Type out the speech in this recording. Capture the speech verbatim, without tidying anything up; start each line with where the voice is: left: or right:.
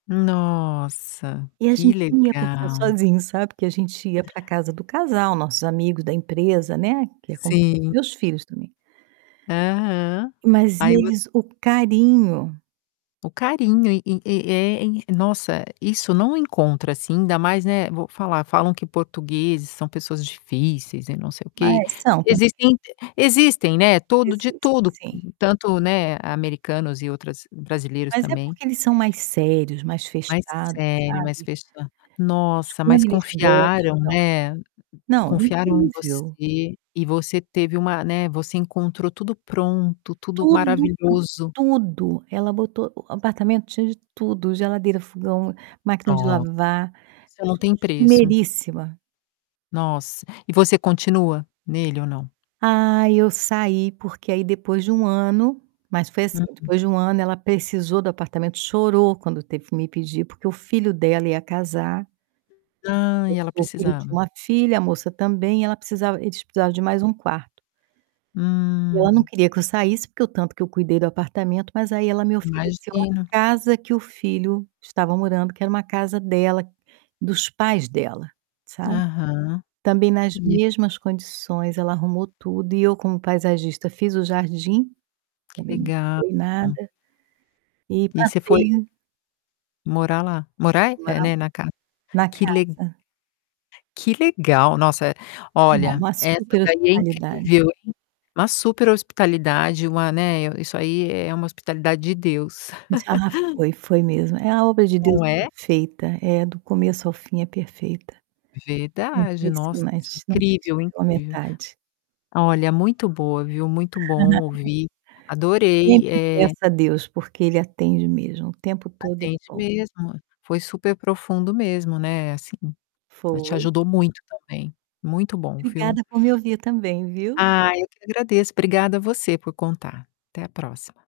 left: Nossa,
right: E a
left: que
right: gente não ia passar
left: legal!
right: sozinho, sabe, que a gente ia para casa do casal, nossos amigos da empresa, né, que é como se fosse
left: Sim.
right: meus filhos também.
left: Aham.
right: Mas
left: Aí vo
right: eles o carinho.
left: O carinho e e e é, em nossa, isso não encontra assim, ainda mais, né, vou falar, falam que portugueses são pessoas difíceis e não sei o quê.
right: Mas são também.
left: Existem eh existem, né, todo de
right: Existem,
left: tudo,
right: sim.
left: tanto, né, americanos e outras brasileiros
right: Mas é
left: também.
right: porque eles são mais sérios, mais
left: Mais
right: fechados,
left: sério, mais
right: sabe
left: fecha Nossa, mas
right: quando eles
left: confiaram,
right: gostam.
left: né,
right: Não,
left: confiaram em
right: incrível.
left: você e você teve uma, né, você encontrou tudo pronto, tudo
right: Tudo, pro
left: maravilhoso.
right: tudo! Ela botou o apartamento tinha de tudo: geladeira, fogão, máquina de
left: Nossa,
right: lavar,
left: isso não
right: tudo
left: tem
right: de
left: preço.
right: primeiríssima.
left: Nossa, e você continua nele ou não?
right: Ai, eu saí, porque aí depois de um ano Mas foi assim,
left: Uhum.
right: depois de um ano, ela precisou do apartamento, chorou quando teve que me pedir, porque o filho dela ia casar.
left: Ai,
right: Esso
left: ela
right: o filho tinha
left: precisava.
right: uma filha, a moça também e ela precisava eles precisavam de mais um quarto. E ela não
left: Hum.
right: queria que eu saísse, porque o tanto que eu cuidei do apartamento, mas aí ela me ofereceu
left: Imagino.
right: a casa que o filho estava morando que era uma casa dela, dos pais dela, sabe.
left: Aham,
right: Também nas
left: e
right: mesmas condições, ela arrumou tudo e eu como paisagista, fiz o jardim,
left: Que
right: também não
left: legal.
right: mudei nada, e
left: E você foi
right: passei
left: morar lá. Morar, eh,
right: Morar
left: né, na ca
right: na
left: Que le
right: casa.
left: Que legal! Nossa,
right: Não,
left: olha,
right: uma
left: essa
right: super
left: daí é
right: hospitalidade.
left: incrível, hein. Uma superhospitalidade, uma, né, eh, isso aí é uma hospitalidade de Deus.
right: Isso ela foi, foi mesmo. É, a obra de Deus
left: Não
right: é
left: é?
right: perfeita. É, do começo ao fim, é perfeita.
left: Verdade. Nossa!
right: Impressionante, não deixa
left: Incrível,
right: pela
left: incrível.
right: metade.
left: Olha, muito boa, viu, muito bom ouvir, adorei,
right: Sempre
left: eh
right: peça a Deus, porque Ele atende mesmo, o tempo todo, Ele é
left: Atende
right: bom.
left: mesmo, foi superprofundo mesmo, né, assim ela te
right: Foi.
left: ajudou muito também. Muito bom, viu?
right: Obrigada por me ouvir também, viu?
left: Ai, eu que agradeço. Obrigada você por contar. Até a próxima.